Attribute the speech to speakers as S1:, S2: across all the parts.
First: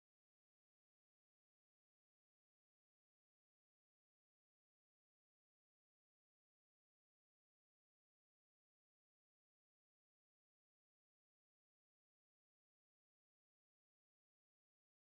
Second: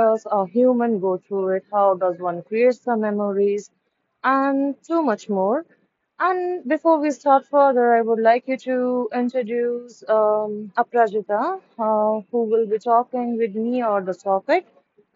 S1: does a human go through it, how does one create the memories, and so much more. And before we start further, I would like you to introduce Aparajita, who will be talking with me or the topic.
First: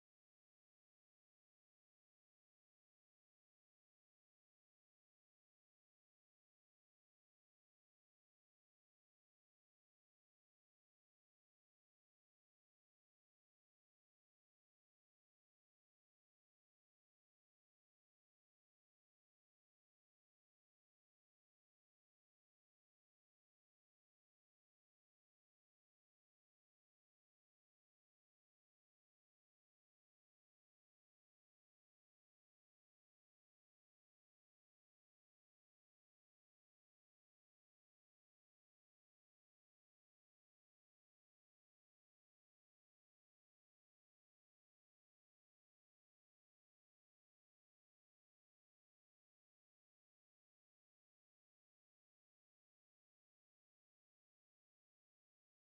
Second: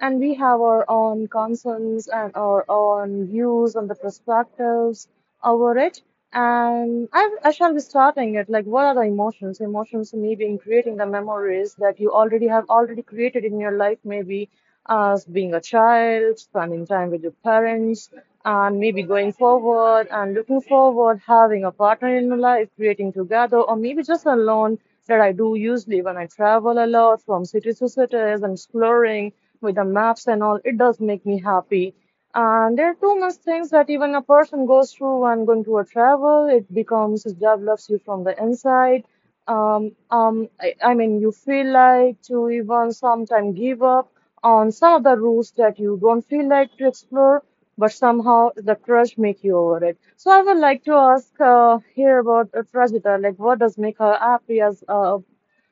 S1: And we have our own concerns and our own views on the perspectives over it. And I shall be starting it. Like, what are the emotions? Emotions may be in creating the memories that you already have already created in your life, maybe as being a child, spending time with your parents, and maybe going forward and looking forward, having a partner in my life, creating together, or maybe just alone that I do usually when I travel a lot from cities to cities and exploring with the maps and all, it does make me happy. And there are too much things that even a person goes through when going to a travel, it becomes, it develops you from the inside. I mean, you feel like to even sometimes give up on some of the routes that you don't feel like to explore, but somehow the crush make you over it. So I would like to ask here about Trajita, like what does make her happy as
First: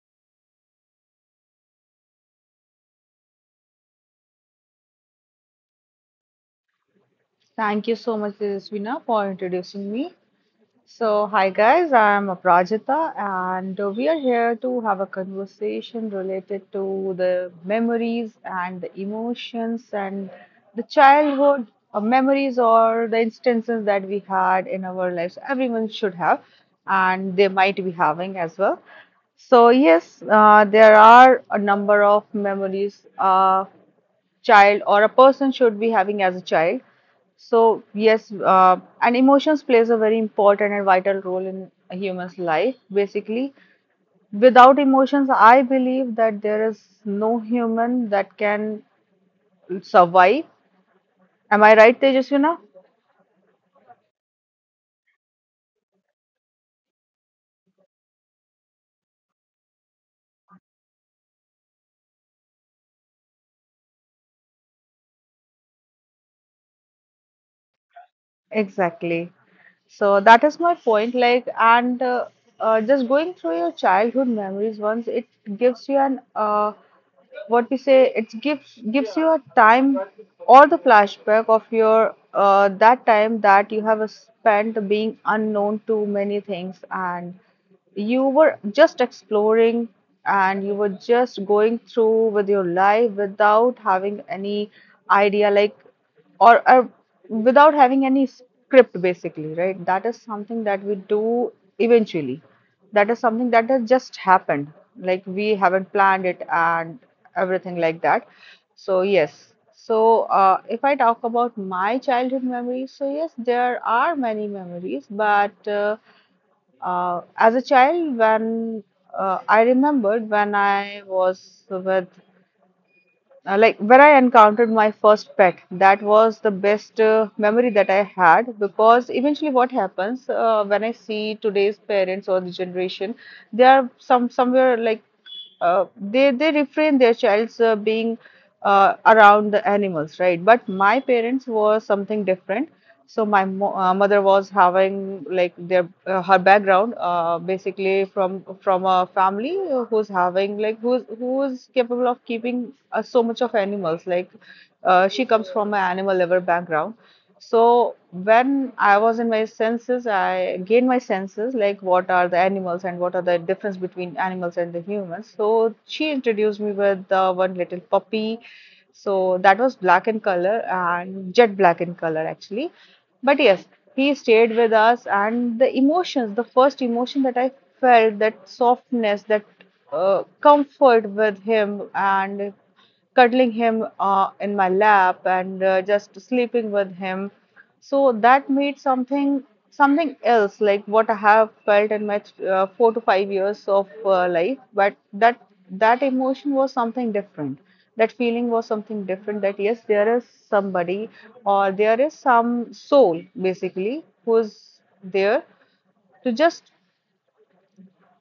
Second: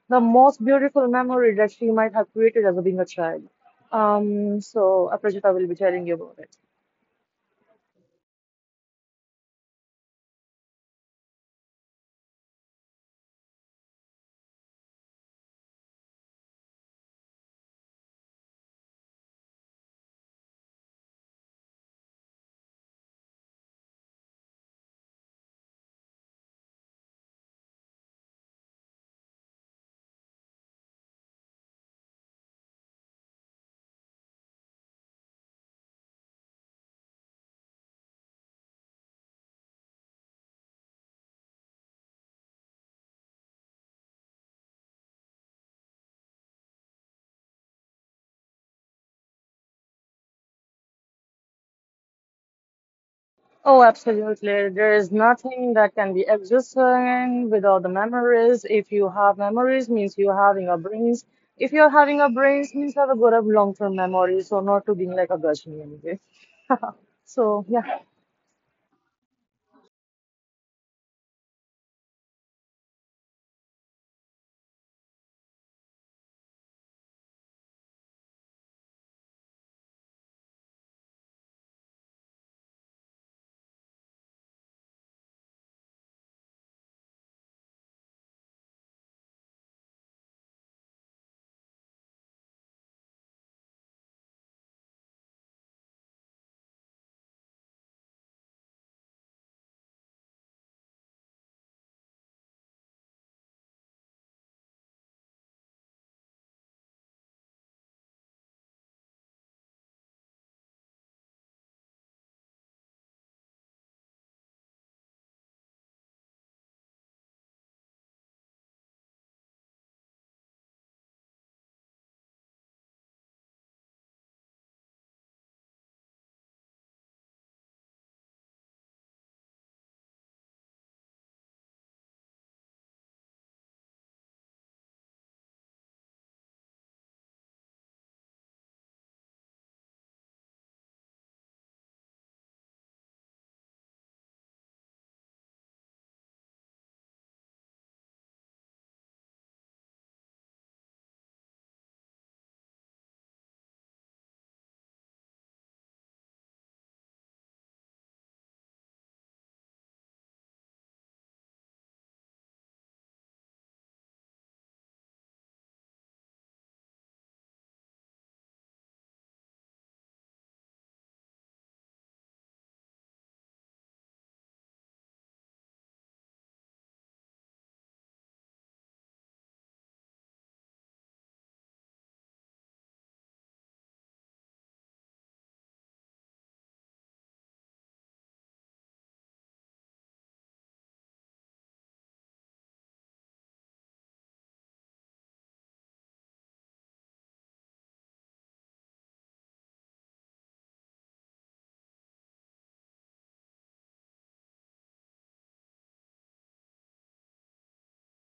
S1: the most beautiful memory that she might have created as a being a child? Trajita will be telling you about it.
S2: Thank you so much, Tejasvina, for introducing me. So, hi guys, I'm Aprajita, and we are here to have a conversation related to the memories and the emotions and the childhood memories or the instances that we had in our lives. Everyone should have, and they might be having as well. So, yes, there are a number of memories. Child or a person should be having as a child. So yes, and emotions plays a very important and vital role in a human's life. Basically, without emotions, I believe that there is no human that can survive. Am I right, Tejaswina?
S1: Oh, absolutely. There is nothing that can be existing without the memories. If you have memories, means you're having a brains. If you're having a brains, means you have a good of long-term memory, so not to being like a gushy anyway. So yeah,
S2: Exactly. So that is my point. Like, and just going through your childhood memories once, it gives you an what we say. It gives you a time or the flashback of your that time that you have spent being unknown to many things, and you were just exploring and you were just going through with your life without having any idea, like, or without having any script basically, right? That is something that we do eventually, that is something that has just happened, like we haven't planned it and everything like that. So yes, so if I talk about my childhood memories, so yes, there are many memories, but as a child, when I remembered when I was with, like, where I encountered my first pet, that was the best memory that I had. Because eventually what happens when I see today's parents or the generation, they are somewhere like they refrain their child's being around the animals, right? But my parents were something different. So my mo mother was having, like, their her background basically from a family who's having, like, who's capable of keeping so much of animals, like, she comes from an animal lover background. So when I was in my senses, I gained my senses, like, what are the animals and what are the difference between animals and the humans. So she introduced me with one little puppy, so that was black in color, and jet black in color, actually. But yes, he stayed with us, and the emotions, the first emotion that I felt, that softness, that comfort with him, and cuddling him in my lap, and just sleeping with him. So that made something, else, like, what I have felt in my 4 to 5 years of life, but that emotion was something different. That feeling was something different. That yes, there is somebody or there is some soul basically who is there to just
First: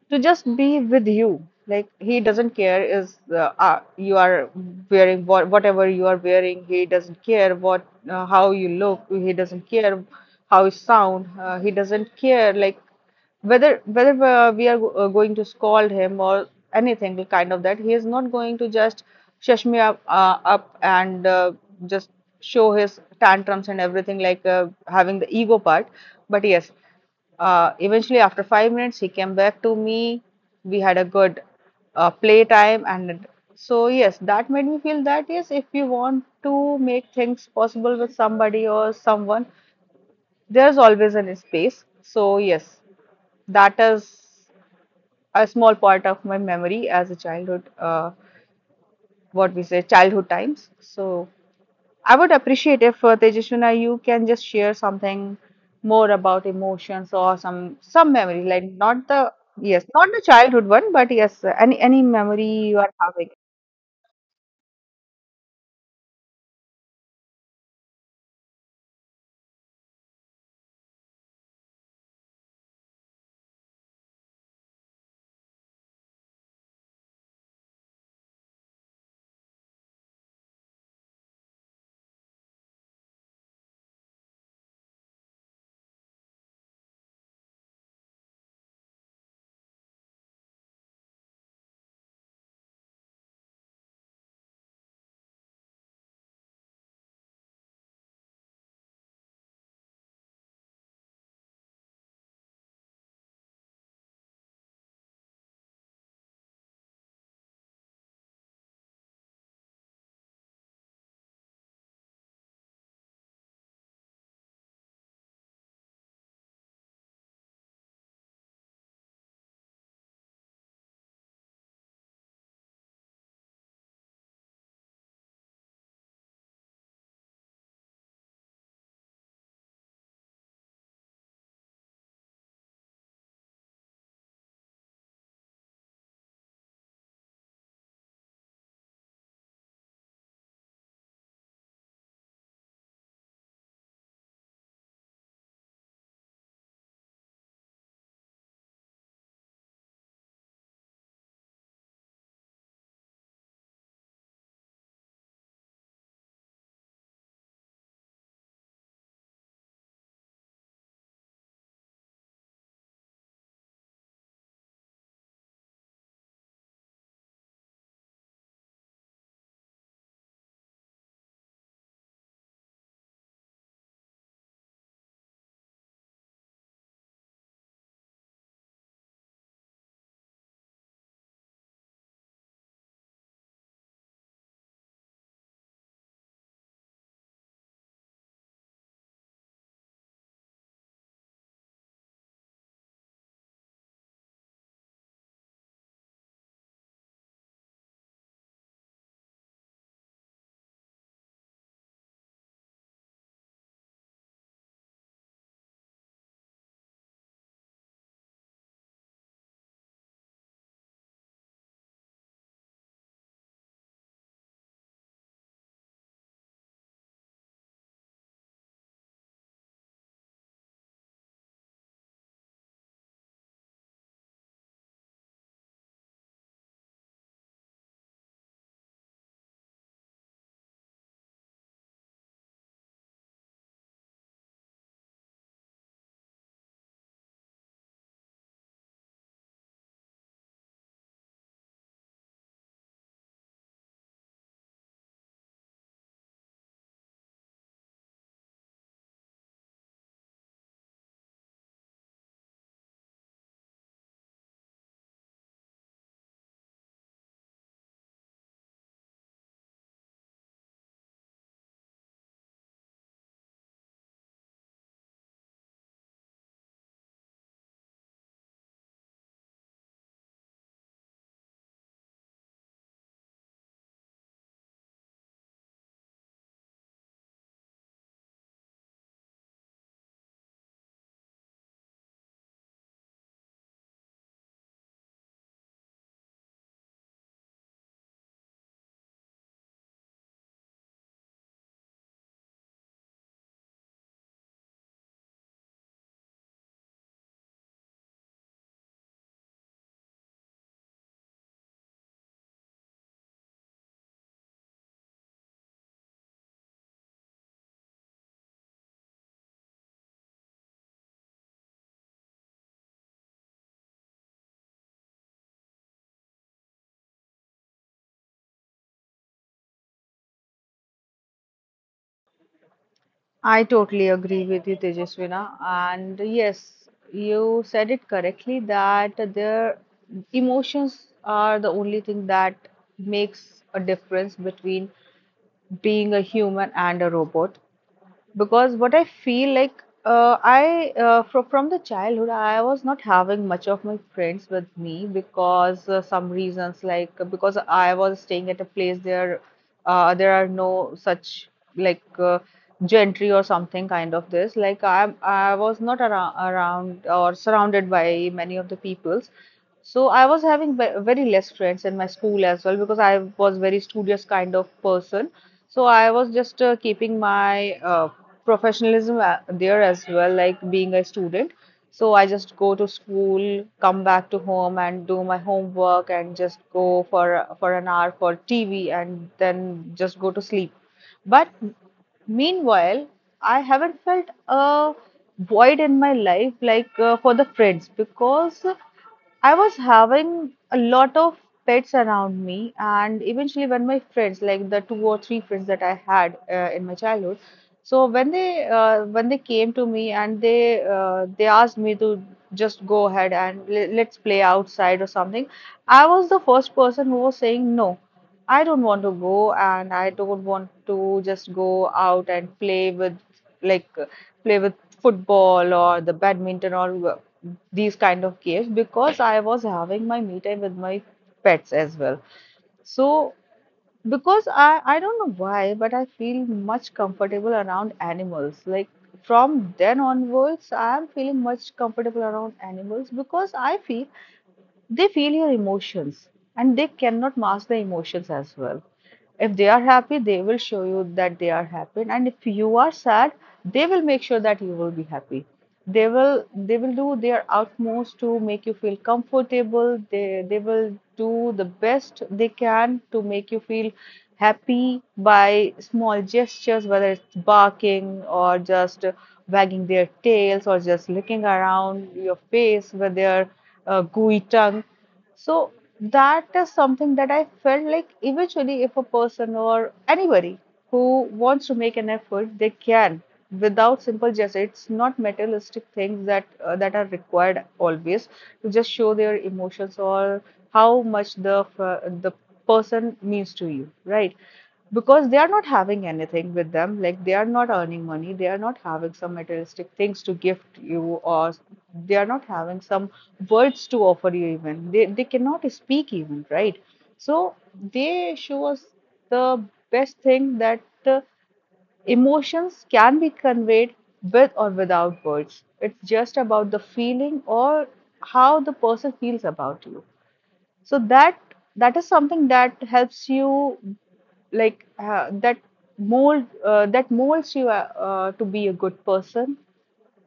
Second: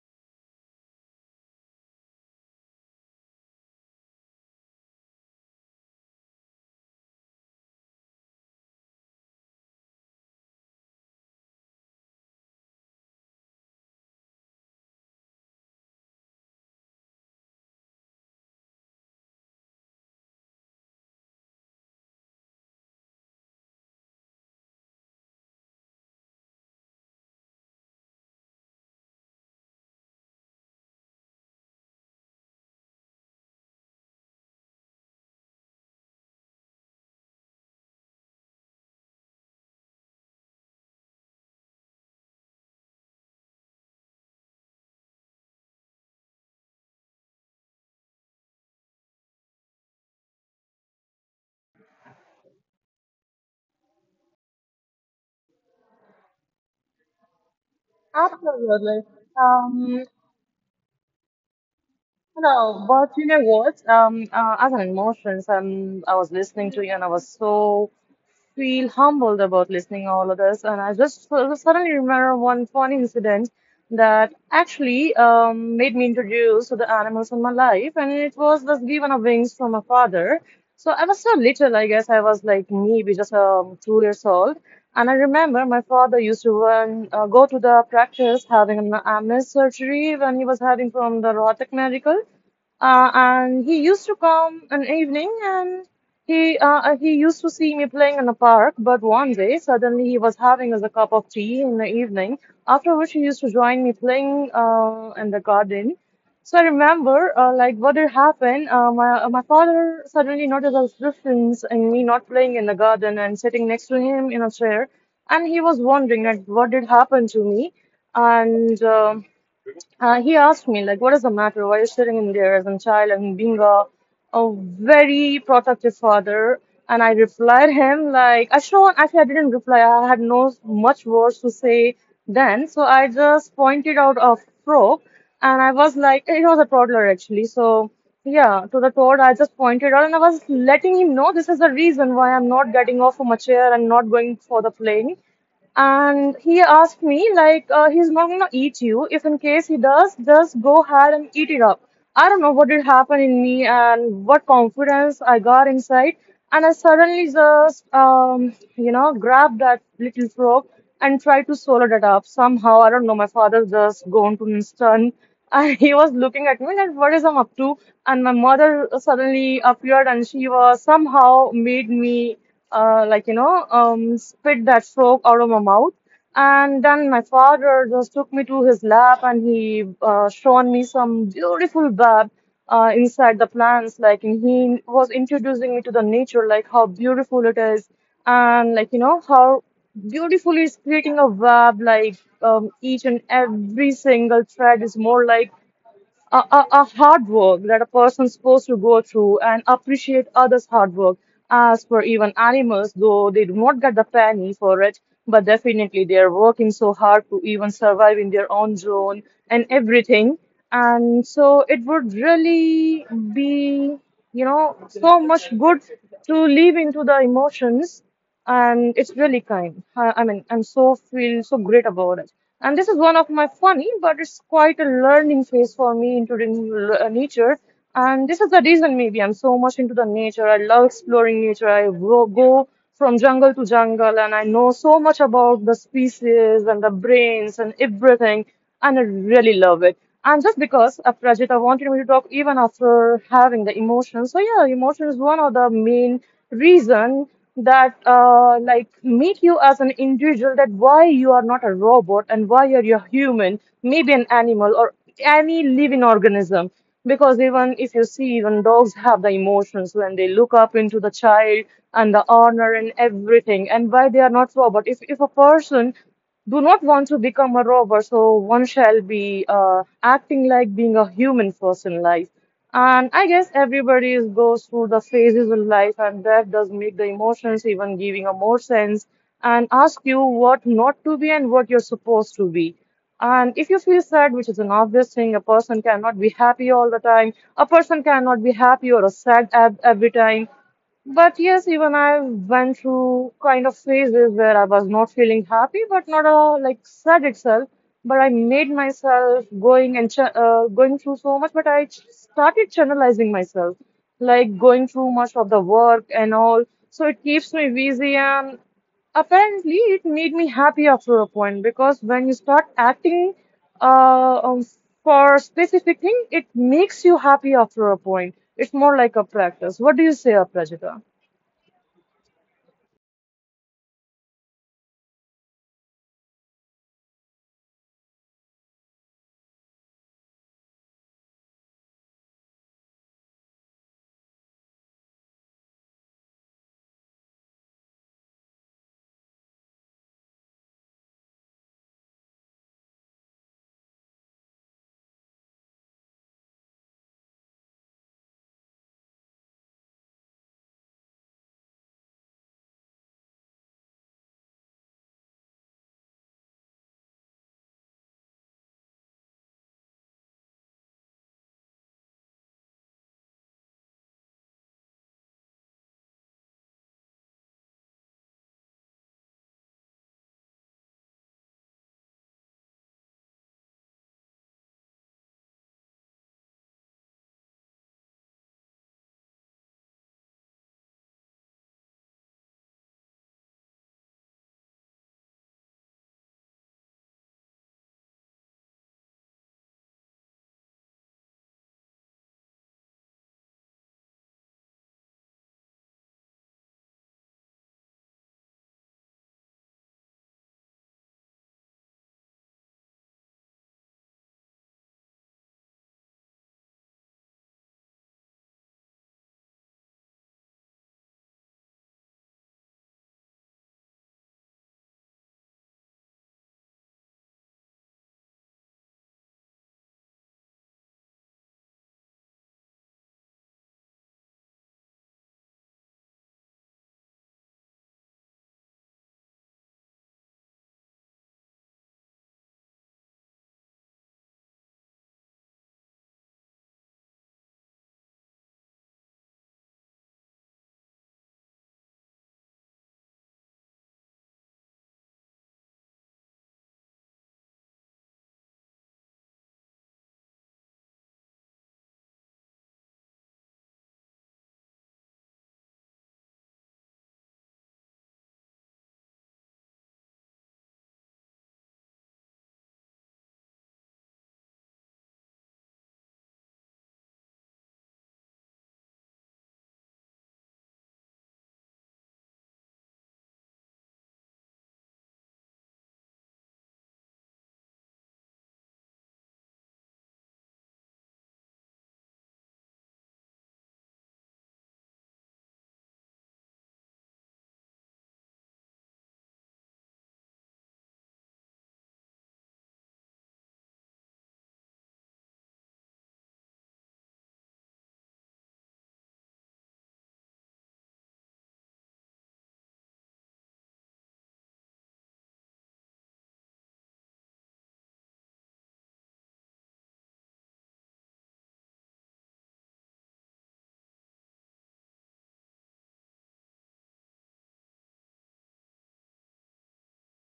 S2: be with you. Like, he doesn't care is, you are wearing, whatever you are wearing. He doesn't care what how you look. He doesn't care how you sound. He doesn't care, like, whether we are going to scold him or anything kind of that. He is not going to just shush me up and just show his tantrums and everything, like having the ego part. But yes. Eventually, after 5 minutes, he came back to me. We had a good play time, and so yes, that made me feel that yes, if you want to make things possible with somebody or someone, there's always an space. So yes, that is a small part of my memory as a childhood, what we say, childhood times. So I would appreciate if, Tejashwina, you can just share something more about emotions or some memory, like,
S1: absolutely.
S2: not the yes,
S1: Um,
S2: not the childhood one, but yes, any memory you
S1: no,
S2: are
S1: but you
S2: having.
S1: know what? As an emotions, I was listening to you and I was so feel humbled about listening all of this. And I just suddenly remember one funny incident that actually made me introduce to the animals in my life. And it was this given of wings from my father. So I was so little, I guess I was like maybe just 2 years old. And I remember my father used to run, go to the practice having an MS surgery when he was having from the rotic medical and he used to come an evening and he used to see me playing in the park. But one day suddenly he was having us a cup of tea in the evening, after which he used to join me playing in the garden. So I remember like what had happened. My my father suddenly noticed a difference in me not playing in the garden and sitting next to him in a chair, and he was wondering like what did happen to me. And He asked me, like, what is the matter? Why are you sitting in there as a child and being a very protective father? And I replied him, like, Ashwan, actually, I didn't reply. I had no much words to say then. So I just pointed out a frog, and I was like, it was a toddler actually. So yeah, to the toad, I just pointed out, and I was letting him know this is the reason why I'm not getting off from a chair and not going for the playing. And he asked me like he's not gonna eat you. If in case he does, just go ahead and eat it up. I don't know what did happen in me and what confidence I got inside, and I suddenly just you know, grabbed that little frog and tried to swallow it up somehow. I don't know, my father just gone to instant, and he was looking at me like what is I'm up to. And my mother suddenly appeared, and she was somehow made me like you know, spit that stroke out of my mouth. And then my father just took me to his lab, and he shown me some beautiful bath inside the plants. Like, and he was introducing me to the nature, like how beautiful it is, and like you know how beautifully it's creating a web. Like each and every single thread is more like a hard work that a person's supposed to go through and appreciate others' hard work. As for even animals, though they do not get the penny for it, but definitely they are working so hard to even survive in their own zone and everything. And so it would really be, you know, so much good to live into the emotions, and it's really kind. I mean, I'm so feel so great about it. And this is one of my funny, but it's quite a learning phase for me into the nature. And this is the reason maybe I'm so much into the nature. I love exploring nature. Go from jungle to jungle, and I know so much about the species and the brains and everything. And I really love it. And just because Prajita wanted me to talk even after having the emotions. So yeah, emotion is one of the main reason that like make you as an individual that why you are not a robot and why you're a human, maybe an animal or any living organism. Because even if you see, even dogs have the emotions when they look up into the child and the honor and everything, and why they are not robot. If a person do not want to become a robber, so one shall be acting like being a human first in life. And I guess everybody is, goes through the phases of life, and that does make the emotions even giving a more sense and ask you what not to be and what you're supposed to be. And if you feel sad, which is an obvious thing, a person cannot be happy all the time. A person cannot be happy or a sad every time. But yes, even I went through kind of phases where I was not feeling happy, but not like sad itself. But I made myself going and ch going through so much. But I started channelizing myself, like going through much of the work and all. So it keeps me busy, and apparently it made me happy after a point, because when you start acting uh, um, for a specific thing, it makes you happy after a point. It's more like a practice. What do you say, Aprajita?
S2: I totally agree with you, Tejaswina. And yes, you said it correctly that their emotions are the only thing that makes a difference between being a human and a robot. Because what I feel, like, I from the childhood I was not having much of my friends with me because some reasons, like, because I was staying at a place there, there are no such, like, gentry or something kind of this, like, I was not around or surrounded by many of the peoples, so I was having very less friends in my school as well because I was very studious kind of person. So I was just keeping my professionalism there as well, like being a student. So I just go to school, come back to home, and do my homework, and just go for an hour for TV, and then just go to sleep. But meanwhile, I haven't felt a void in my life, like, for the friends, because I was having a lot of pets around me. And eventually, when my friends, like the two or three friends that I had in my childhood, so when they came to me and they, they asked me to just go ahead and let's play outside or something, I was the first person who was saying no. I don't want to go, and I don't want to just go out and play with, like, play with football or the badminton or these kind of games, because I was having my me time with my pets as well. So because I don't know why, but I feel much comfortable around animals. Like, from then onwards, I am feeling much comfortable around animals because I feel they feel your emotions and they cannot mask the emotions as well. If they are happy, they will show you that they are happy. And if you are sad, they will make sure that you will be happy. They will do their utmost to make you feel comfortable. They will do the best they can to make you feel happy by small gestures, whether it's barking or just wagging their tails or just looking around your face with their gooey tongue. So that is something that I felt, like, eventually, if a person or anybody who wants to make an effort, they can without simple gesture. It's not materialistic things that that are required always to just show their emotions or how much the person means to you, right? Because they are not having anything with them, like they are not earning money, they are not having some materialistic things to gift you, or they are not having some words to offer you. Even they cannot speak, even, right? So they show us the best thing, that uh, emotions can be conveyed with or without words. It's just about the feeling or how the person feels about you. So that is something that helps you, like, that mold that molds you to be a good person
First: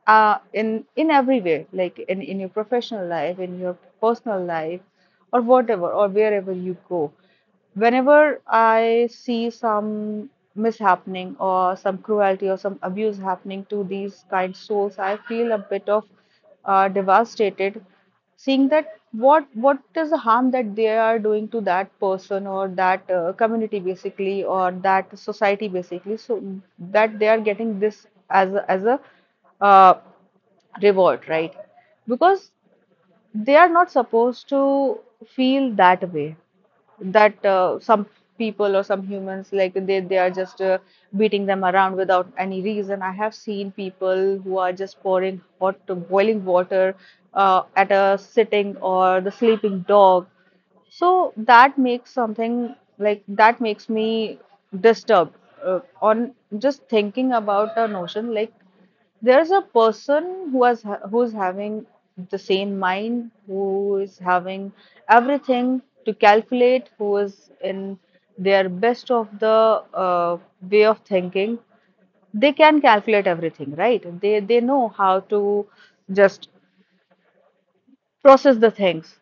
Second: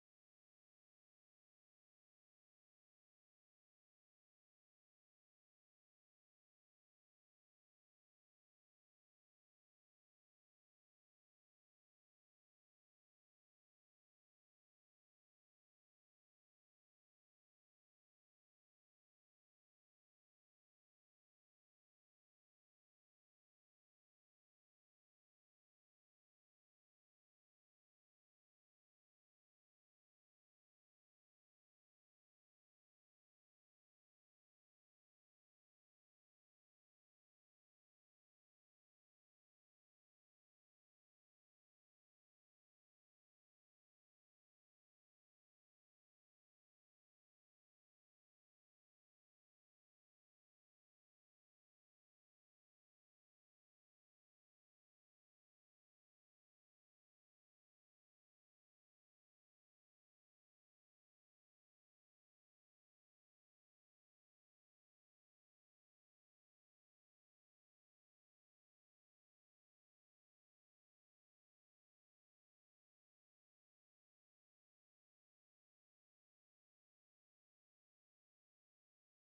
S2: in every way, like in, your professional life, in your personal life, or whatever, or wherever you go. Whenever I see some mishappening or some cruelty or some abuse happening to these kind souls, I feel a bit of devastated, seeing that what is the harm that they are doing to that person or that community basically, or that society basically, so that they are getting this as a uh, reward, right? Because they are not supposed to feel that way. That some people or some humans, like they are just beating them around without any reason. I have seen people who are just pouring hot boiling water at a sitting or the sleeping dog. So that makes something, like, that makes me disturbed on just thinking about a notion, like, there's a person who's having the same mind, who is having everything to calculate, who is in their best of the way of thinking, they can calculate everything, right? They know how to just process the things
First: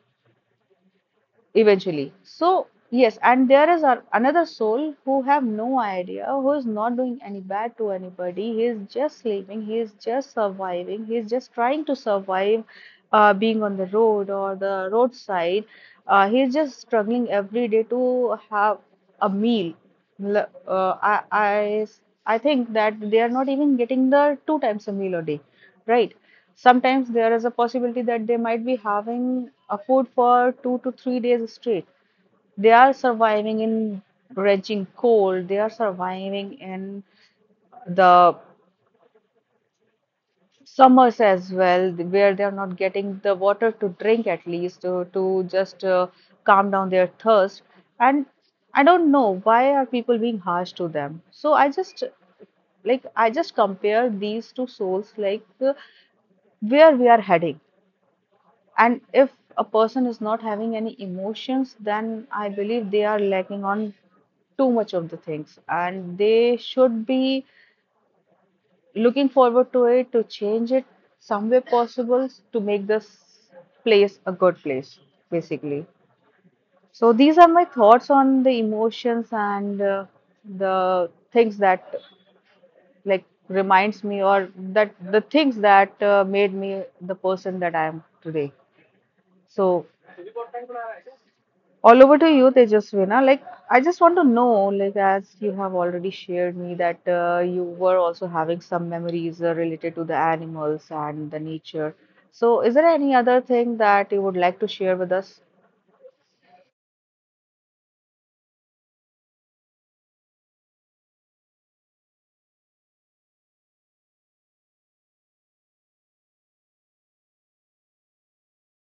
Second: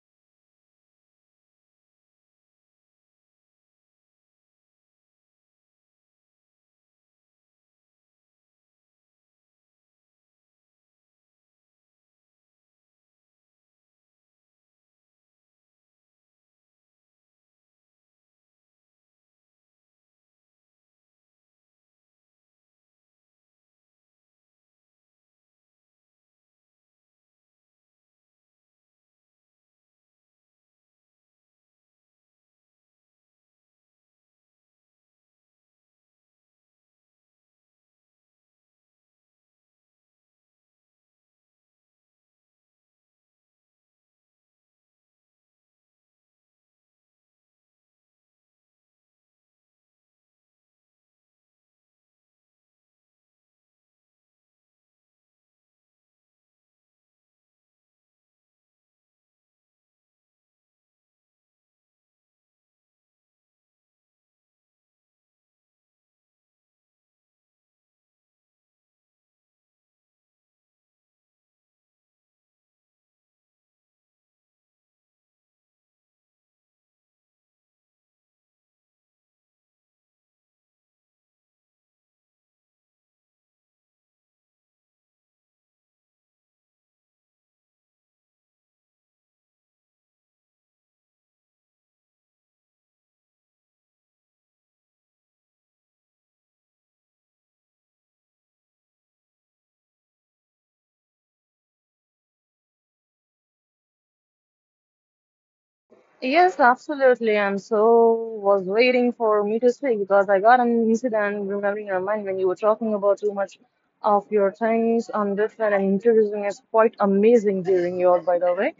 S2: eventually. So, yes, and there is another soul who have no idea, who is not doing any bad to anybody. He is just sleeping, he is just surviving, he is just trying to survive being on the road or the roadside. He is just struggling every day to have a meal. L- Uh, I, I, I think that they are not even getting the two times a meal a day, right? Sometimes there is a possibility that they might be having a food for 2 to 3 days straight. They are surviving in raging cold, they are surviving in the summers as well, where they are not getting the water to drink, at least to just calm down their thirst. And I don't know why are people being harsh to them. So I just, like, I just compare these two souls, like where we are heading. And if a person is not having any emotions, then I believe they are lacking on too much of the things, and they should be looking forward to it, to change it some way possible, to make this place a good place, basically. So these are my thoughts on the emotions and the things that, like, reminds me, or that the things that made me the person that I am today. So all over to you, Tejasvina. Like, I just want to know, like, as you have already shared me that you were also having some memories related to the animals and the nature. So, is there any other thing that you would like to share with us?
S1: Yes, absolutely. And so was waiting for me to speak because I got an incident remembering your mind when you were talking about too much of your things on different, and introducing is quite amazing during your by the way.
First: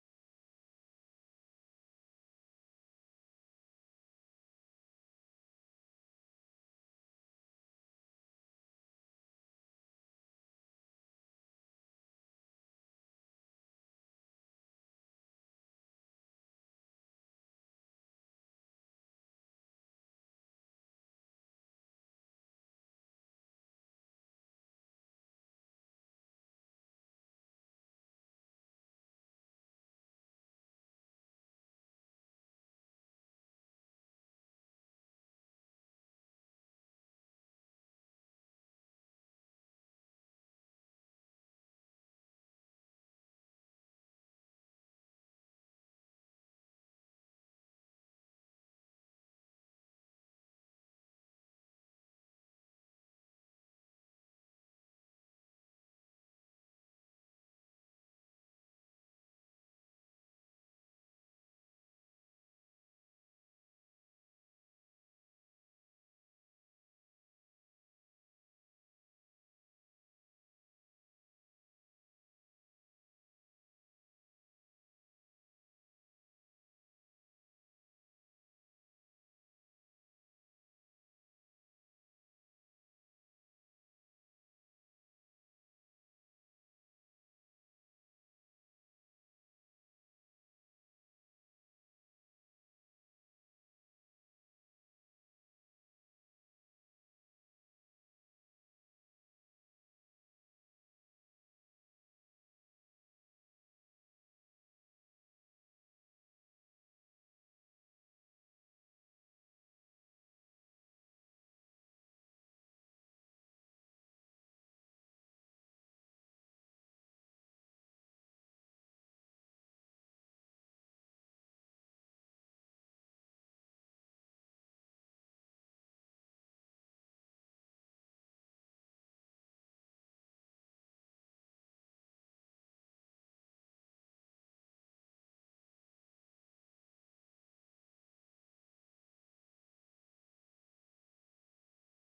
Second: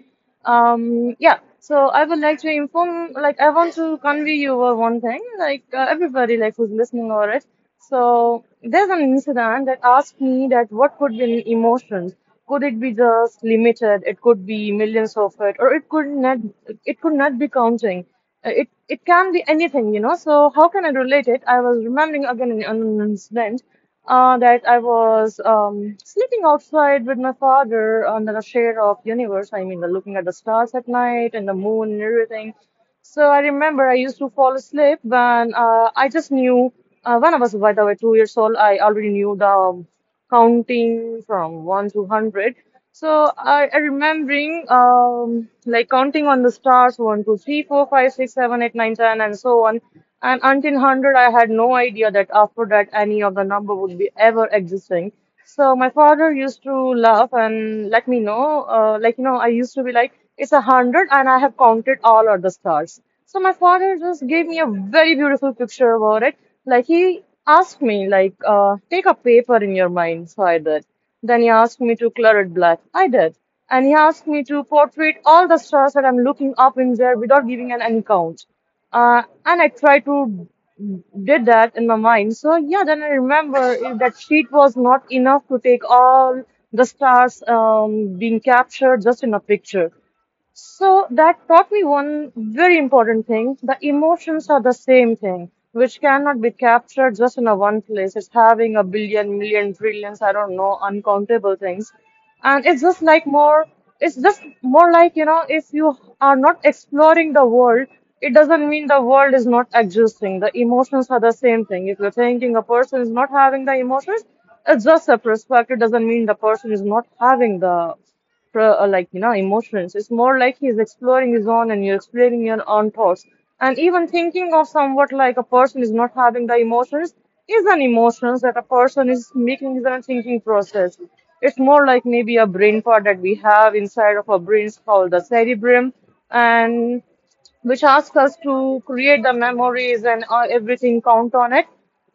S1: yeah, so I would like to inform, like I want to convey you over one thing, like everybody like who's listening over it. So there's an incident that asked me that what could be emotions, could it be just limited, it could be millions of it, or it could not, it could not be counting. It it can be anything, you know. So how can I relate it? I was remembering again an incident that I was sleeping outside with my father under the shade of universe. I mean, the looking at the stars at night and the moon and everything. So I remember I used to fall asleep when I just knew when I was, by the way, 2 years old, I already knew the counting from 1 to 100. So I remembering like counting on the stars 1, 2, 3, 4, 5, 6, 7, 8, 9, 10, and so on. And until 100, I had no idea that after that any of the number would be ever existing. So my father used to laugh and let me know, like, you know, I used to be like, it's 100 and I have counted all other stars. So my father just gave me a very beautiful picture about it. Like he asked me, like, take a paper in your mind. So I did. Then he asked me to color it black. I did. And he asked me to portray all the stars that I'm looking up in there without giving an any count. And I tried to did that in my mind. So yeah, then I remember that sheet was not enough to take all the stars being captured just in a picture. So that taught me one very important thing. The emotions are the same thing, which cannot be captured just in a one place. It's having a billion, million, trillions, I don't know, uncountable things. And it's just like it's just more like, you know, if you are not exploring the world, it doesn't mean the world is not existing. The emotions are the same thing. If you're thinking a person is not having the emotions, it's just a perspective. It doesn't mean the person is not having the like you know emotions. It's more like he's exploring his own and you're exploring your own thoughts, and even thinking of somewhat like a person is not having the emotions is an emotions that a person is making is a thinking process. It's more like maybe a brain part that we have inside of our brains called the cerebrum and which asks us to create the memories, and everything count on it.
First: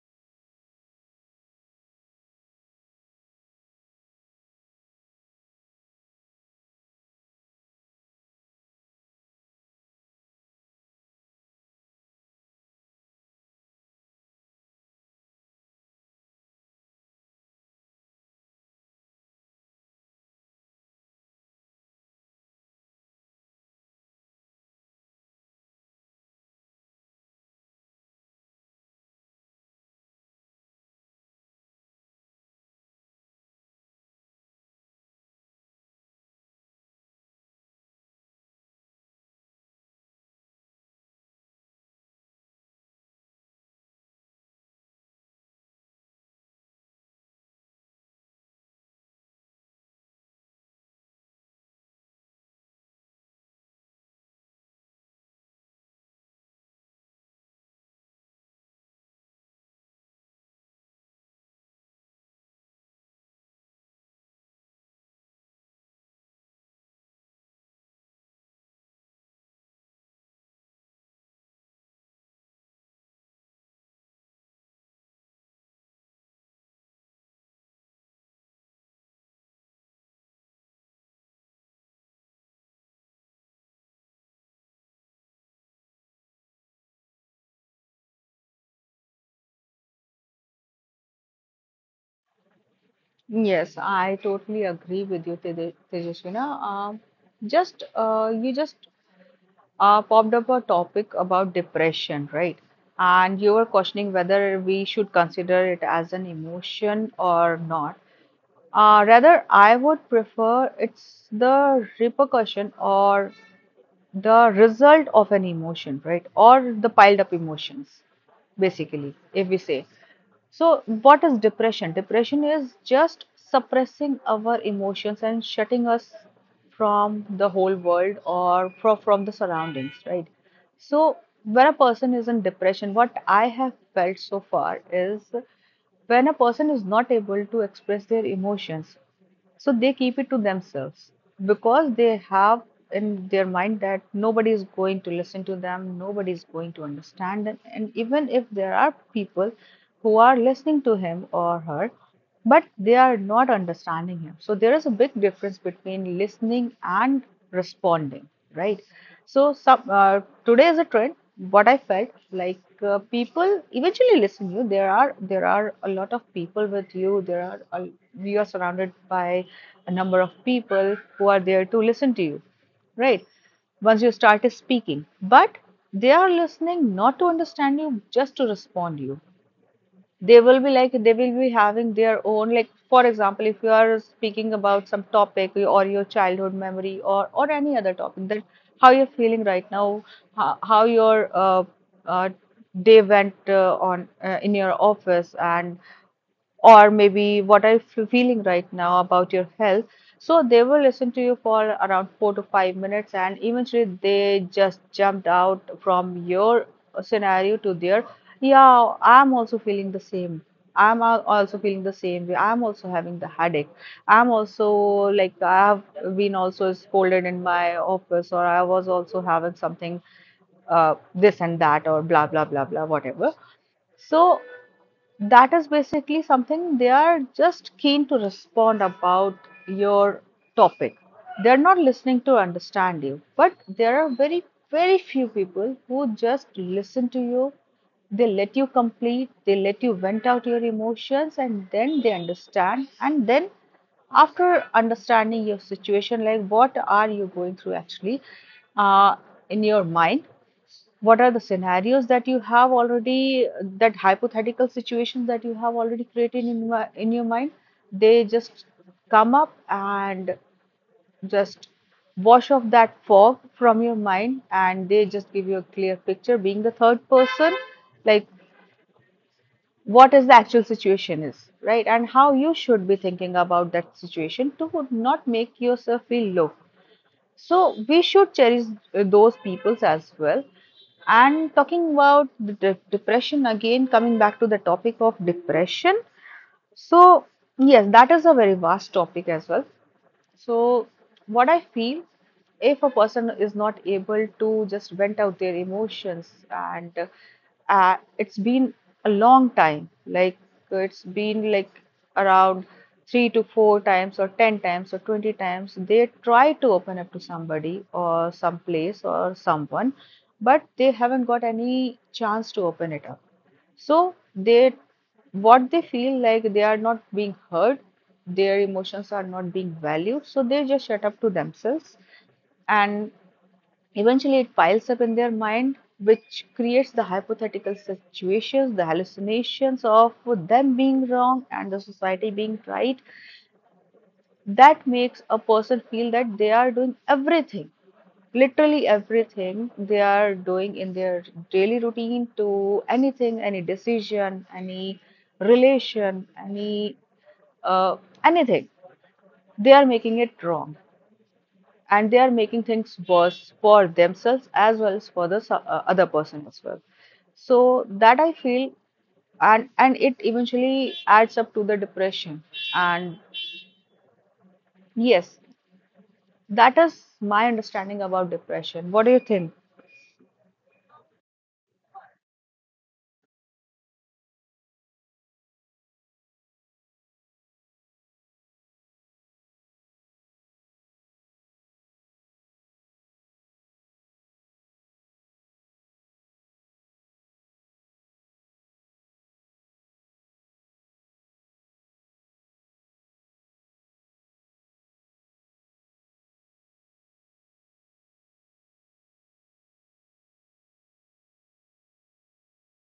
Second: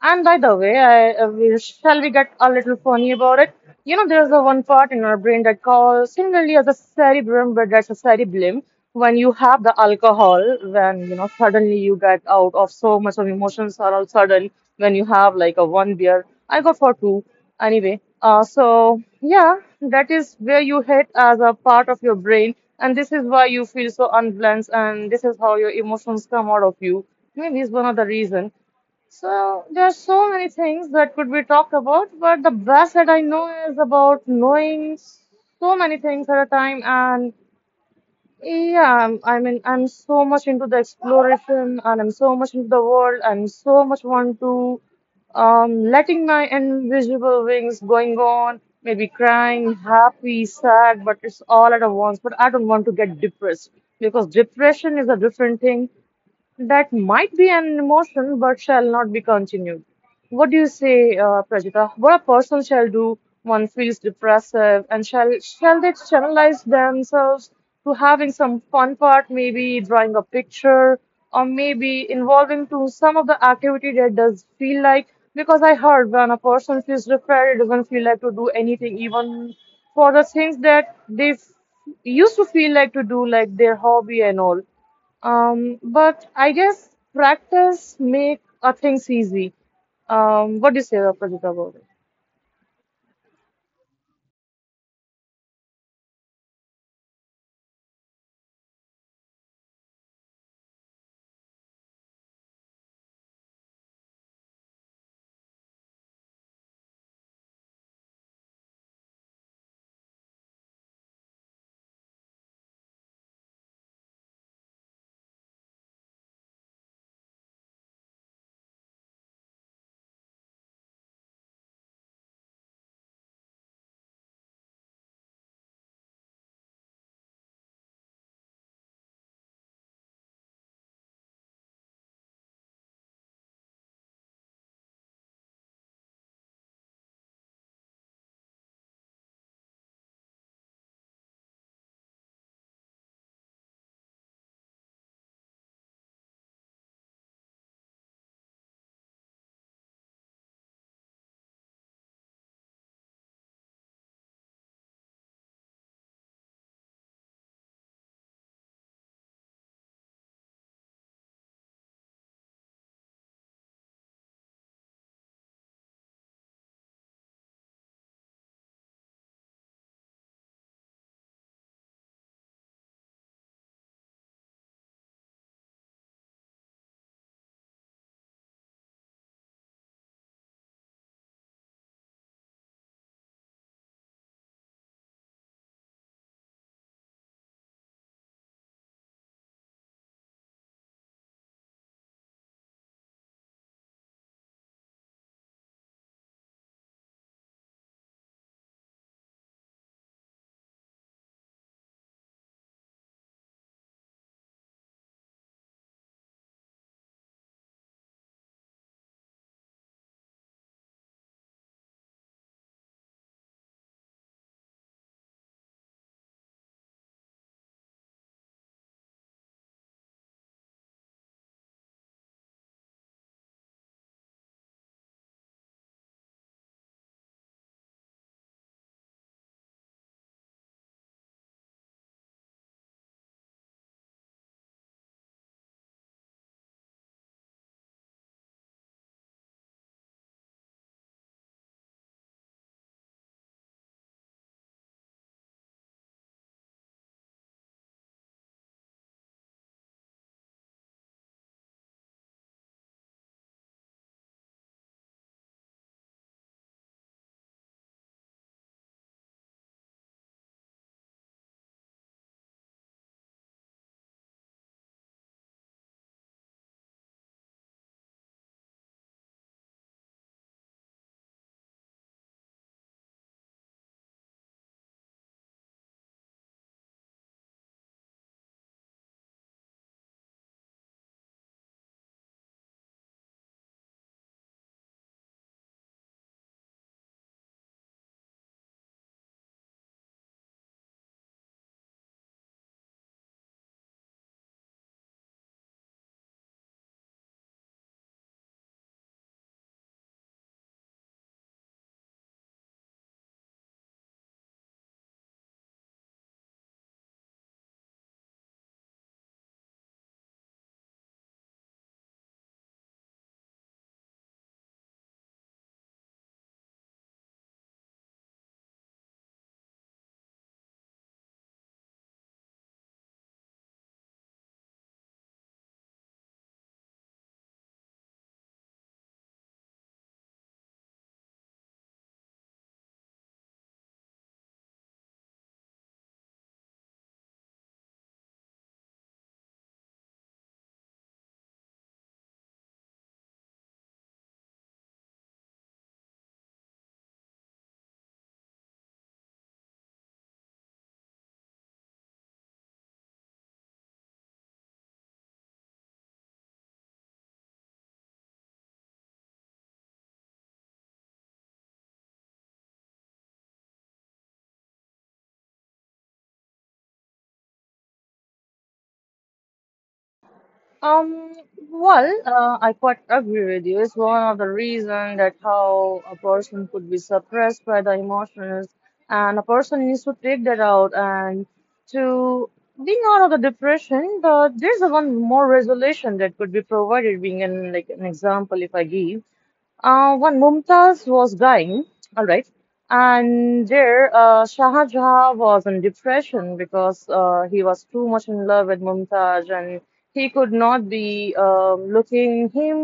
S1: And by the way, shall we get a little funny about it? You know, there's a one part in our brain that calls similarly as a cerebrum, but that's a cerebellum. When you have the alcohol, when you know suddenly you get out of so much of emotions are all sudden. When you have like a one beer, I got for two anyway. So yeah, that is where you hit as a part of your brain, and this is why you feel so unbalanced, and this is how your emotions come out of you. Maybe it's one of the reason. So there are so many things that could be talked about, but the best that I know is about knowing so many things at a time and. Yeah, I mean, I'm so much into the exploration and I'm so much into the world. I'm so much want to letting my invisible wings going on, maybe crying, happy, sad, but it's all at a once. But I don't want to get depressed because depression is a different thing. That might be an emotion, but shall not be continued. What do you say, Prajita? What a person shall do one feels depressive, and shall they channelize themselves to having some fun part, maybe drawing a picture, or maybe involving to some of the activity that does feel like. Because I heard when a person feels depressed, it doesn't feel like to do anything, even for the things that they used to feel like to do, like their hobby and all. But I guess practice make things easy. What do you say, Prajita, about it?
S2: Yes, I totally agree with you, Tejasvina. Just you just popped up a topic about depression, right? And you were questioning whether we should consider it as an emotion or not. Rather, I would prefer it's the repercussion or the result of an emotion, right? Or the piled up emotions, basically, if we say. So, what is depression? Depression is just suppressing our emotions and shutting us from the whole world, or from the surroundings, right? So, when a person is in depression, what I have felt so far is, when a person is not able to express their emotions, so they keep it to themselves, because they have in their mind that nobody is going to listen to them, nobody is going to understand them. And even if there are people who are listening to him or her, but they are not understanding him. So there is a big difference between listening and responding, right? So some, today is a trend. What I felt like, people eventually listen you. There are a lot of people with you. There are a, we are surrounded by a number of people who are there to listen to you, right? Once you start speaking, but they are listening not to understand you, just to respond you. They will be like, they will be having their own, like, for example, if you are speaking about some topic, or your childhood memory, or any other topic, that how you're feeling right now, how your uh, day went on in your office, and or maybe what are you feeling right now about your health. So they will listen to you for around 4 to 5 minutes, and eventually they just jumped out from your scenario to their, yeah, I'm also feeling the same. Also feeling the same way. I'm also having the headache. I'm also, like, I've been also scolded in my office, or I was also having something, this and that, or blah blah blah blah, whatever. So that is basically something they are just keen to respond about your topic. They're not listening to understand you, but there are very few people who just listen to you. They let you complete, they let you vent out your emotions, and then they understand. And then, after understanding your situation, like what are you going through actually uh, in your mind, what are the scenarios that you have already, that hypothetical situations that you have already created in in your mind, they just come up and just wash off that fog from your mind, and they just give you a clear picture being the third person, like what is the actual situation is, right? And how you should be thinking about that situation to not make yourself feel low. So we should cherish those peoples as well. And talking about the depression again, coming back to the topic of depression. So yes, that is a very vast topic as well. So, what I feel, if a person is not able to just vent out their emotions, and it's been a long time, like it's been like around three to four times, or 10 times, or 20 times, they try to open up to somebody, or some place, or someone, but they haven't got any chance to open it up. So they, what they feel like, they are not being heard, their emotions are not being valued, so they just shut up to themselves, and eventually it piles up in their mind, which creates the hypothetical situations, the hallucinations of them being wrong and the society being right, that makes a person feel that they are doing everything, literally everything they are doing in their daily routine, to anything, any decision, any relation, any uh, anything, they are making it wrong, and they are making things worse for themselves as well as for the other person as well. So that I feel. And it eventually adds up to the depression. And yes, that is my understanding about depression. What do you think?
S1: Um, well, I quite agree with you. It's one of the reasons that how a person could be suppressed by the emotions, and a person needs to take that out and to being out of the depression. But there's a one more resolution that could be provided. Being an like an example, if I give. When Mumtaz was dying, all right, and there Shah Jahan was in depression because he was too much in love with Mumtaz, and he could not be looking him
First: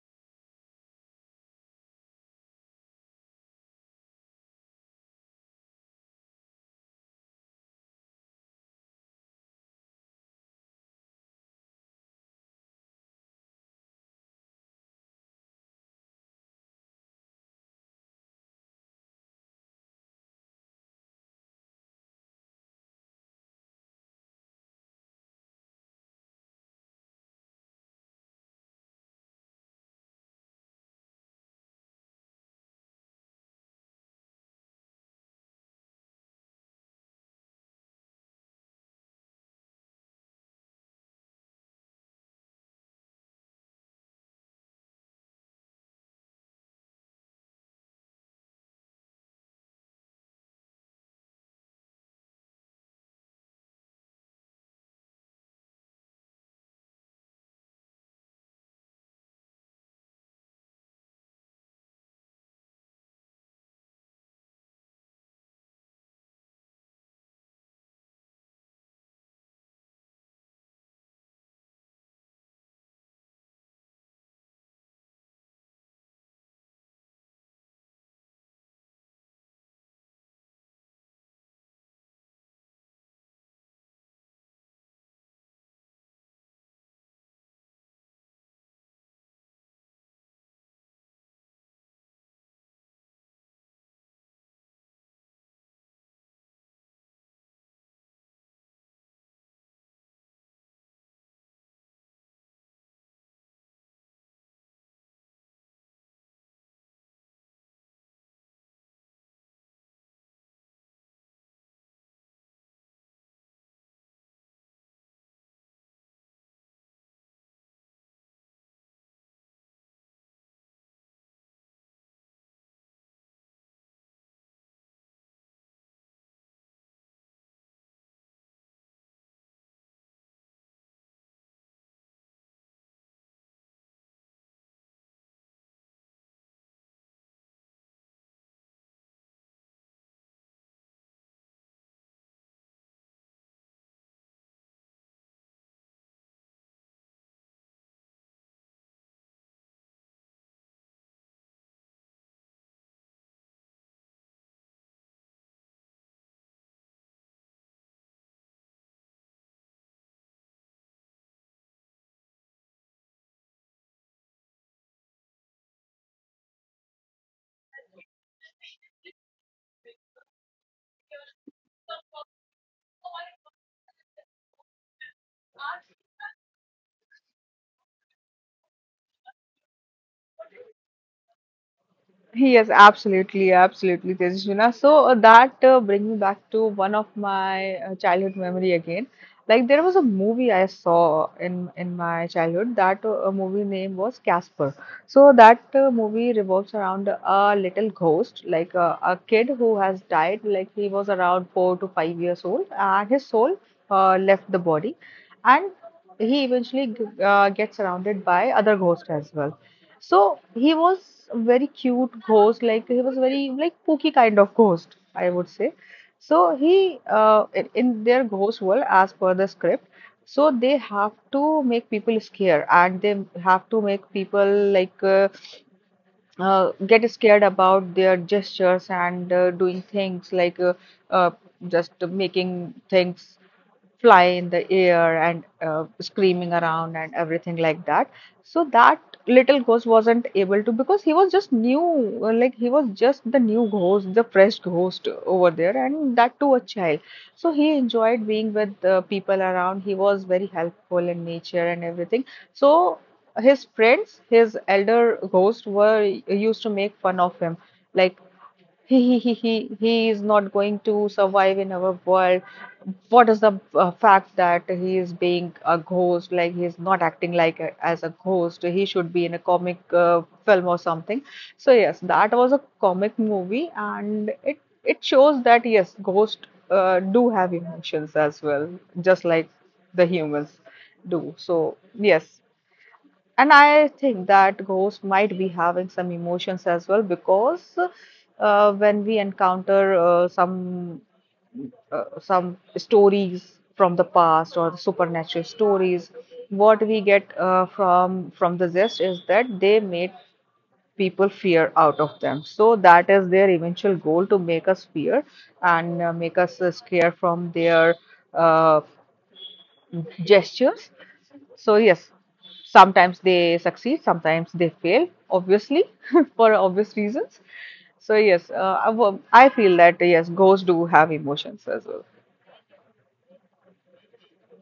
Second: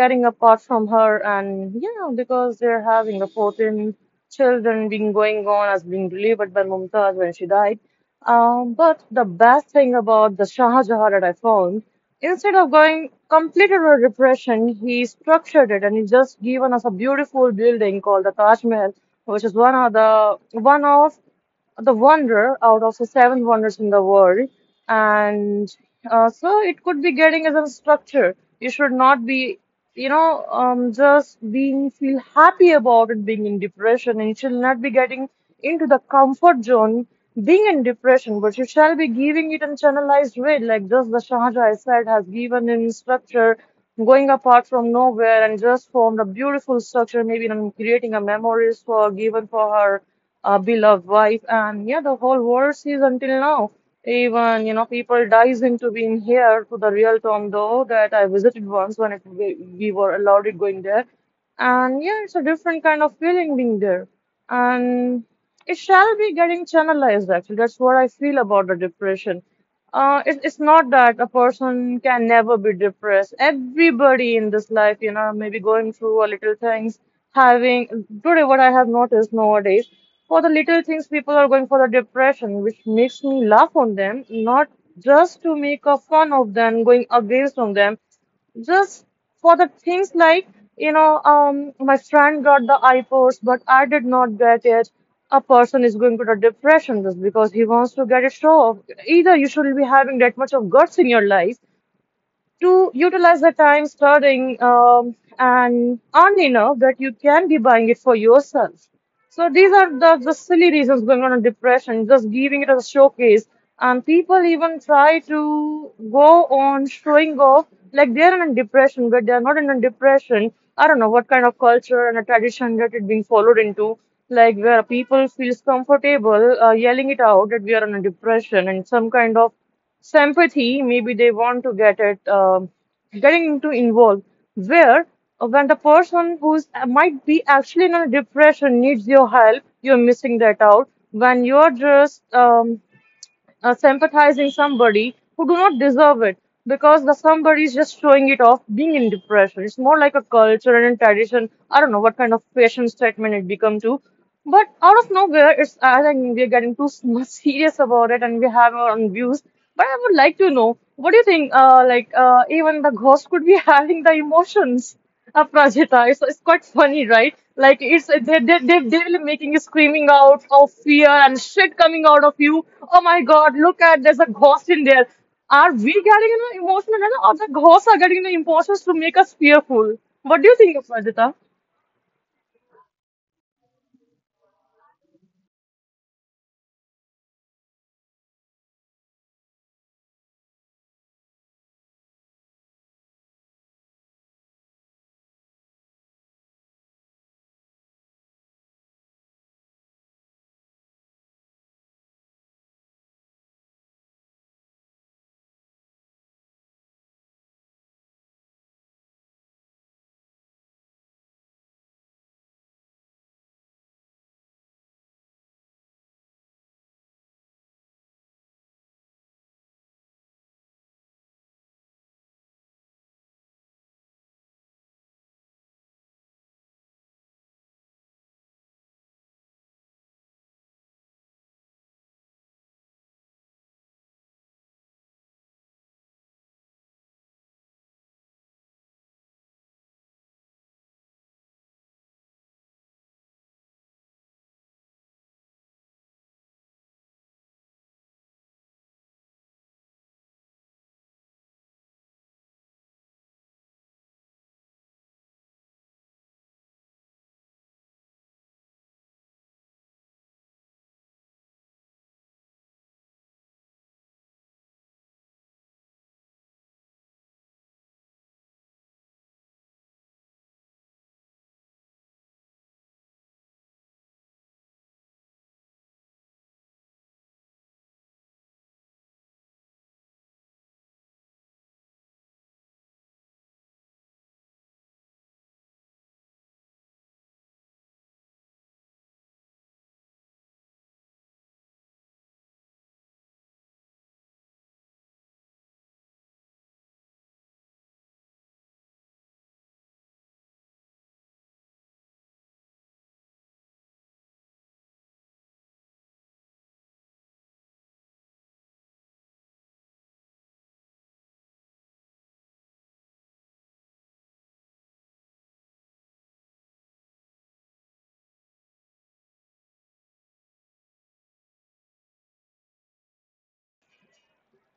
S1: getting apart from her. And yeah, because they're having the 14 children being going on as being delivered by Mumtaz when she died. But the best thing about the Shah Jahan that I found. Instead of going complete over repression, he structured it and he just given us a beautiful building called the Taj Mahal, which is one of the wonder out of the seven wonders in the world. And so it could be getting as a structure. You should not be, you know, just being feel happy about it being in depression, and you should not be getting into the comfort zone being in depression, but you shall be giving it in channelized way, like just the Shahjahan I said has given in structure, going apart from nowhere and just formed a beautiful structure, maybe in creating a memories for given for her a beloved wife. And yeah, the whole world sees until now, even you know people dives into being here to the real tom though that I visited once when we were allowed it going there. And yeah, it's a different kind of feeling being there. And it shall be getting channelized actually. That's what I feel about the depression. It's not that a person can never be depressed. Everybody in this life, you know, maybe going through a little things, having today what I have noticed nowadays, for the little things people are going for the depression, which makes me laugh on them, not just to make a fun of them, going against on them, just for the things like you know my friend got the iPods but I did not get it. A person is going to the depression just because he wants to get it show off. Either you should be having that much of guts in your life to utilize the time studying and earn enough that you can be buying it for yourself. So these are the silly reasons going on in depression, just giving it as a showcase. And people even try to go on showing off like they're in a depression, but they're not in a depression. I don't know what kind of culture and a tradition that it being followed into, like where people feels comfortable yelling it out that we are in a depression and some kind of so empathy, maybe they want to get it, getting into involved. Where when the person who's might be actually in a depression needs your help, you're missing that out. When you're just sympathizing somebody who do not deserve it because the somebody is just showing it off being in depression. It's more like a culture and a tradition. I don't know what kind of fashion statement it become to. But out of nowhere, it's I think we're getting too much serious about it, and we have our own views. But I would like to know, what do you think? Even the ghost could be having the emotions. A Prajita. It's quite funny, right? Like it's they will making you screaming out of fear and shit coming out of you. Oh my God! Look at there's a ghost in there. Are we getting you know, emotional, you know, or the ghosts are getting the emotions to make us fearful? What do you think of Prajita?
S2: Yes, absolutely, absolutely, Tejasvina. So that brings me back to one of my childhood memory again. Like there was a movie I saw in my childhood. That movie name was Casper. So that movie revolves around a little ghost, like a kid who has died. Like he was around 4 to 5 years old, and his soul left the body, and he eventually gets surrounded by other ghosts as well. So he was very cute ghost, like he was very like spooky kind of ghost, I would say. So he, in their ghost world, as per the script, so they have to make people scared, and they have to make people like get scared about their gestures and doing things like uh, just making things fly in the air and screaming around and everything like that. So that little ghost wasn't able to, because he was just new, like he was just the new ghost, the fresh ghost over there, and that too a child. So he enjoyed being with the people around. He was very helpful in nature and everything. So his friends, his elder ghosts were used to make fun of him, like. He, he, he, he is not going to survive in our world. What is the fact that he is being a ghost, like he is not acting like a, as a ghost, he should be in a comic film or something. So yes, that was a comic movie, and it shows that yes, ghosts do have emotions as well, just like the humans do. So yes, and I think that ghosts might be having some emotions as well, because when we encounter some, some stories from the past or supernatural stories, what we get from the zest is that they made people fear out of them. So that is their eventual goal, to make us fear and make us scared from their uh, gestures. So yes, sometimes they succeed, sometimes they fail, obviously for obvious reasons. So yes, I feel that yes, ghosts do have emotions as well.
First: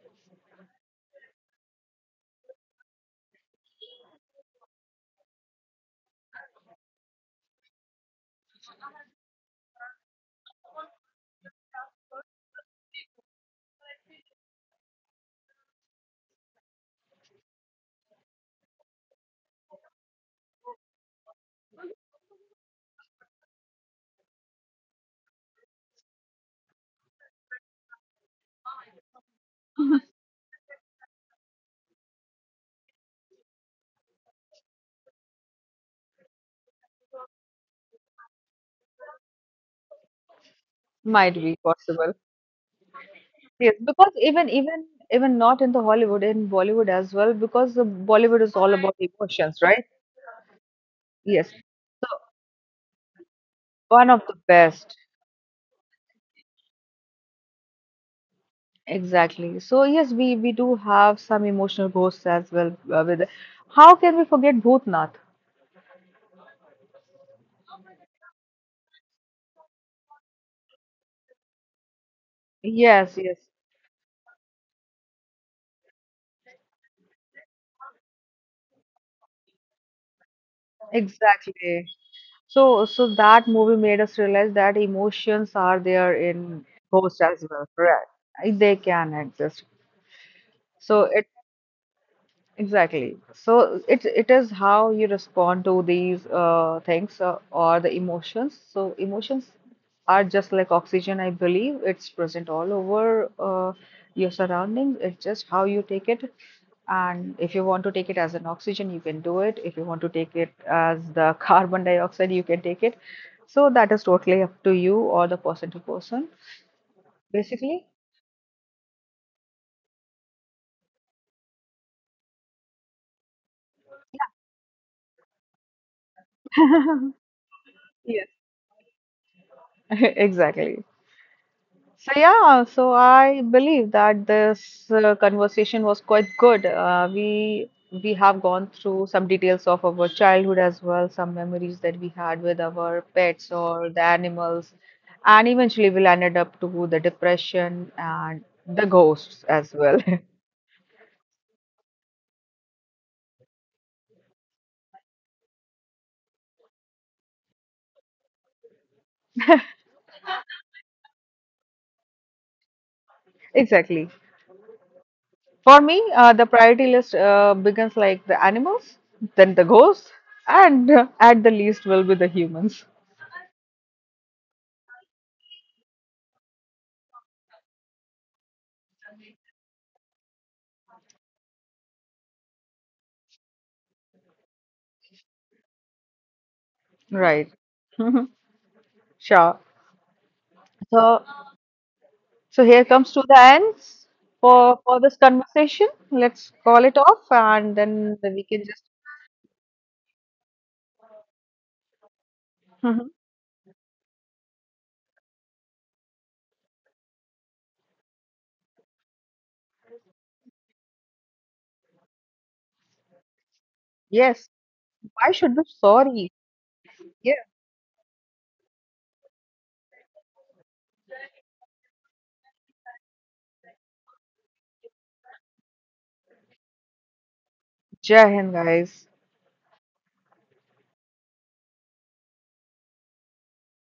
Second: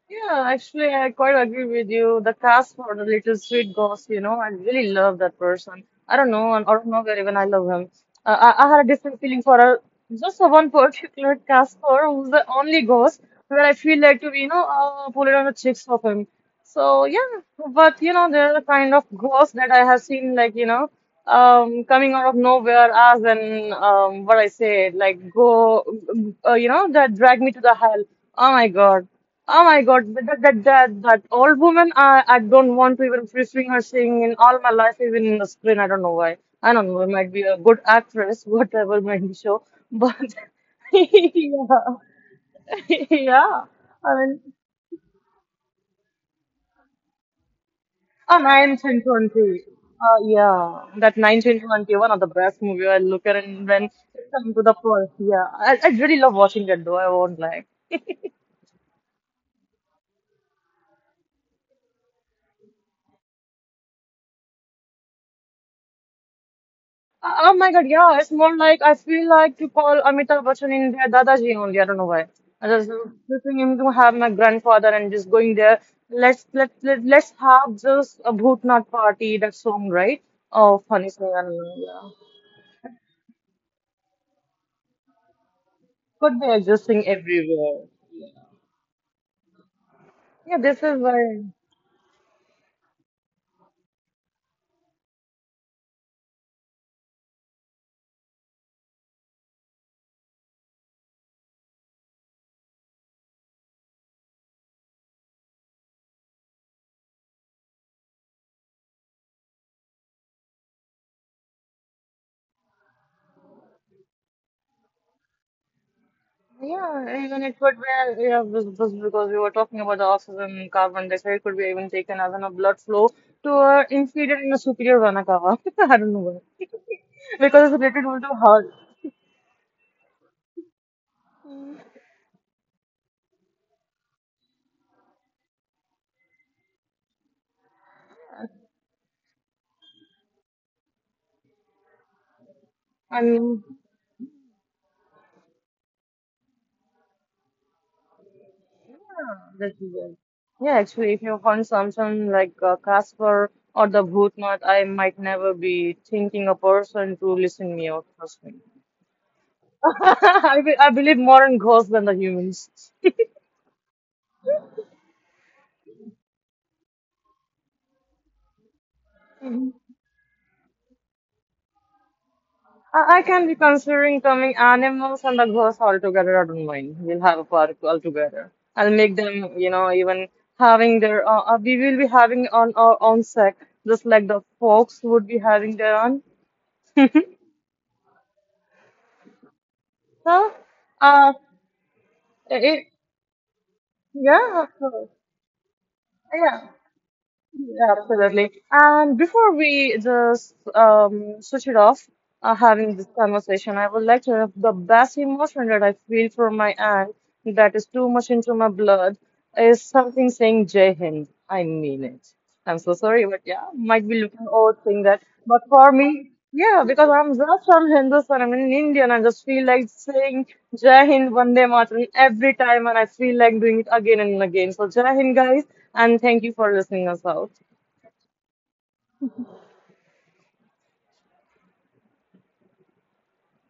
S1: Yeah, actually, I quite agree with you. The cast for the Little Sweet Ghost, you know, I really love that person. I don't know, and out of nowhere, even I love him. I had a different feeling for a, just for one particular cast for who's the only ghost where I feel like to, you know, pull it on the cheeks of him. So yeah, but you know, there are kind of ghosts that I have seen, like you know, coming out of nowhere, as and what I say, like you know, that drag me to the hell. Oh my God, oh my God, that that old woman, I don't want to even pursuing her singing in all my life, even in the screen. I don't know why. I don't know. It might be a good actress, whatever might be show, but
S2: Might be
S1: yeah,
S2: possible.
S1: yeah.
S2: Yes, because
S1: I mean.
S2: even, even not in the Hollywood, in Bollywood as well, because the Bollywood
S1: Oh,
S2: is all about emotions,
S1: 1920.
S2: right?
S1: Yeah, that
S2: Yes.
S1: 1920,
S2: So
S1: one of the best movie. I look at it and when
S2: one of the
S1: it comes to the
S2: best.
S1: first, yeah. I really love watching it though, I won't like.
S2: Exactly. So yes, we do have some emotional ghosts as well, with, how can we forget Bhutnath?
S1: Oh my God, yeah, it's more like I feel like to call Amitabh Bachchan in there Dadaji only, I don't know why. I just
S2: Yes, yes,
S1: preferring him to have my grandfather and just going there. Let's let, let let's have just a bhootnath party, that song, right? Oh, funny song, I don't
S2: exactly.
S1: know, yeah.
S2: So, so that movie made us realize that emotions are there
S1: Could
S2: in
S1: be
S2: ghosts
S1: existing
S2: as well,
S1: everywhere.
S2: right? They can exist.
S1: Yeah, this
S2: So
S1: is
S2: it,
S1: why.
S2: exactly. So it is how you respond to these things, or the emotions. So emotions are just like oxygen, I believe. It's present all over your surroundings. It's just how you take it. And if you want to take it as an oxygen, you can do it. If you want to take it as the carbon dioxide, you can take it. So that is totally up to you, or the person to person,
S1: Yeah, even it
S2: basically.
S1: could be, yeah, because we were talking about the oxygen, carbon dioxide, it could be even taken as in a blood flow to a inferior and a superior vena cava. I don't know why. Because it's
S2: Yes.
S1: related to heart.
S2: Exactly. So yeah, so I believe that this conversation was quite good. We have gone through some details of our childhood as well, some memories that we had with our pets
S1: And
S2: or the animals, and eventually we landed up to the depression and the ghosts
S1: yeah,
S2: as
S1: that's
S2: well.
S1: weird. Yeah, actually, if you find something like Casper or the Bhootnath, I might never be thinking a person to listen me out, trust me. I believe more in ghosts than the humans.
S2: Exactly. For me, the priority list begins like the animals, then the ghosts, and at the least will be the humans.
S1: I can be considering coming animals and the ghosts all together. I don't mind. We'll have a park all together. I'll make them, you know, even having their. We will be having on our own sec, just like the folks would be having their own.
S2: Right. Sure.
S1: So,
S2: So,
S1: uh,
S2: so here
S1: it,
S2: comes to the ends for
S1: yeah,
S2: this
S1: of
S2: conversation. Let's
S1: course.
S2: call it off, and
S1: Yeah,
S2: then we can
S1: absolutely.
S2: just.
S1: And before we just switch it off,
S2: Mhm.
S1: having this conversation, I would like to have the best emotion that I feel for my aunt that is too much into my blood is something saying Jai Hind. I mean it. I'm so sorry, but yeah, might be
S2: Yes.
S1: looking old saying
S2: Why
S1: that.
S2: should be
S1: But for
S2: sorry?
S1: me, yeah, because
S2: Yeah.
S1: I'm just from Hindustan. I'm in India, and I just feel like saying Jai Hind, Vande Mataram every time, and I feel like doing it again and again. So Jai Hind, guys, and thank you for listening us out.
S2: Jai Hind, guys.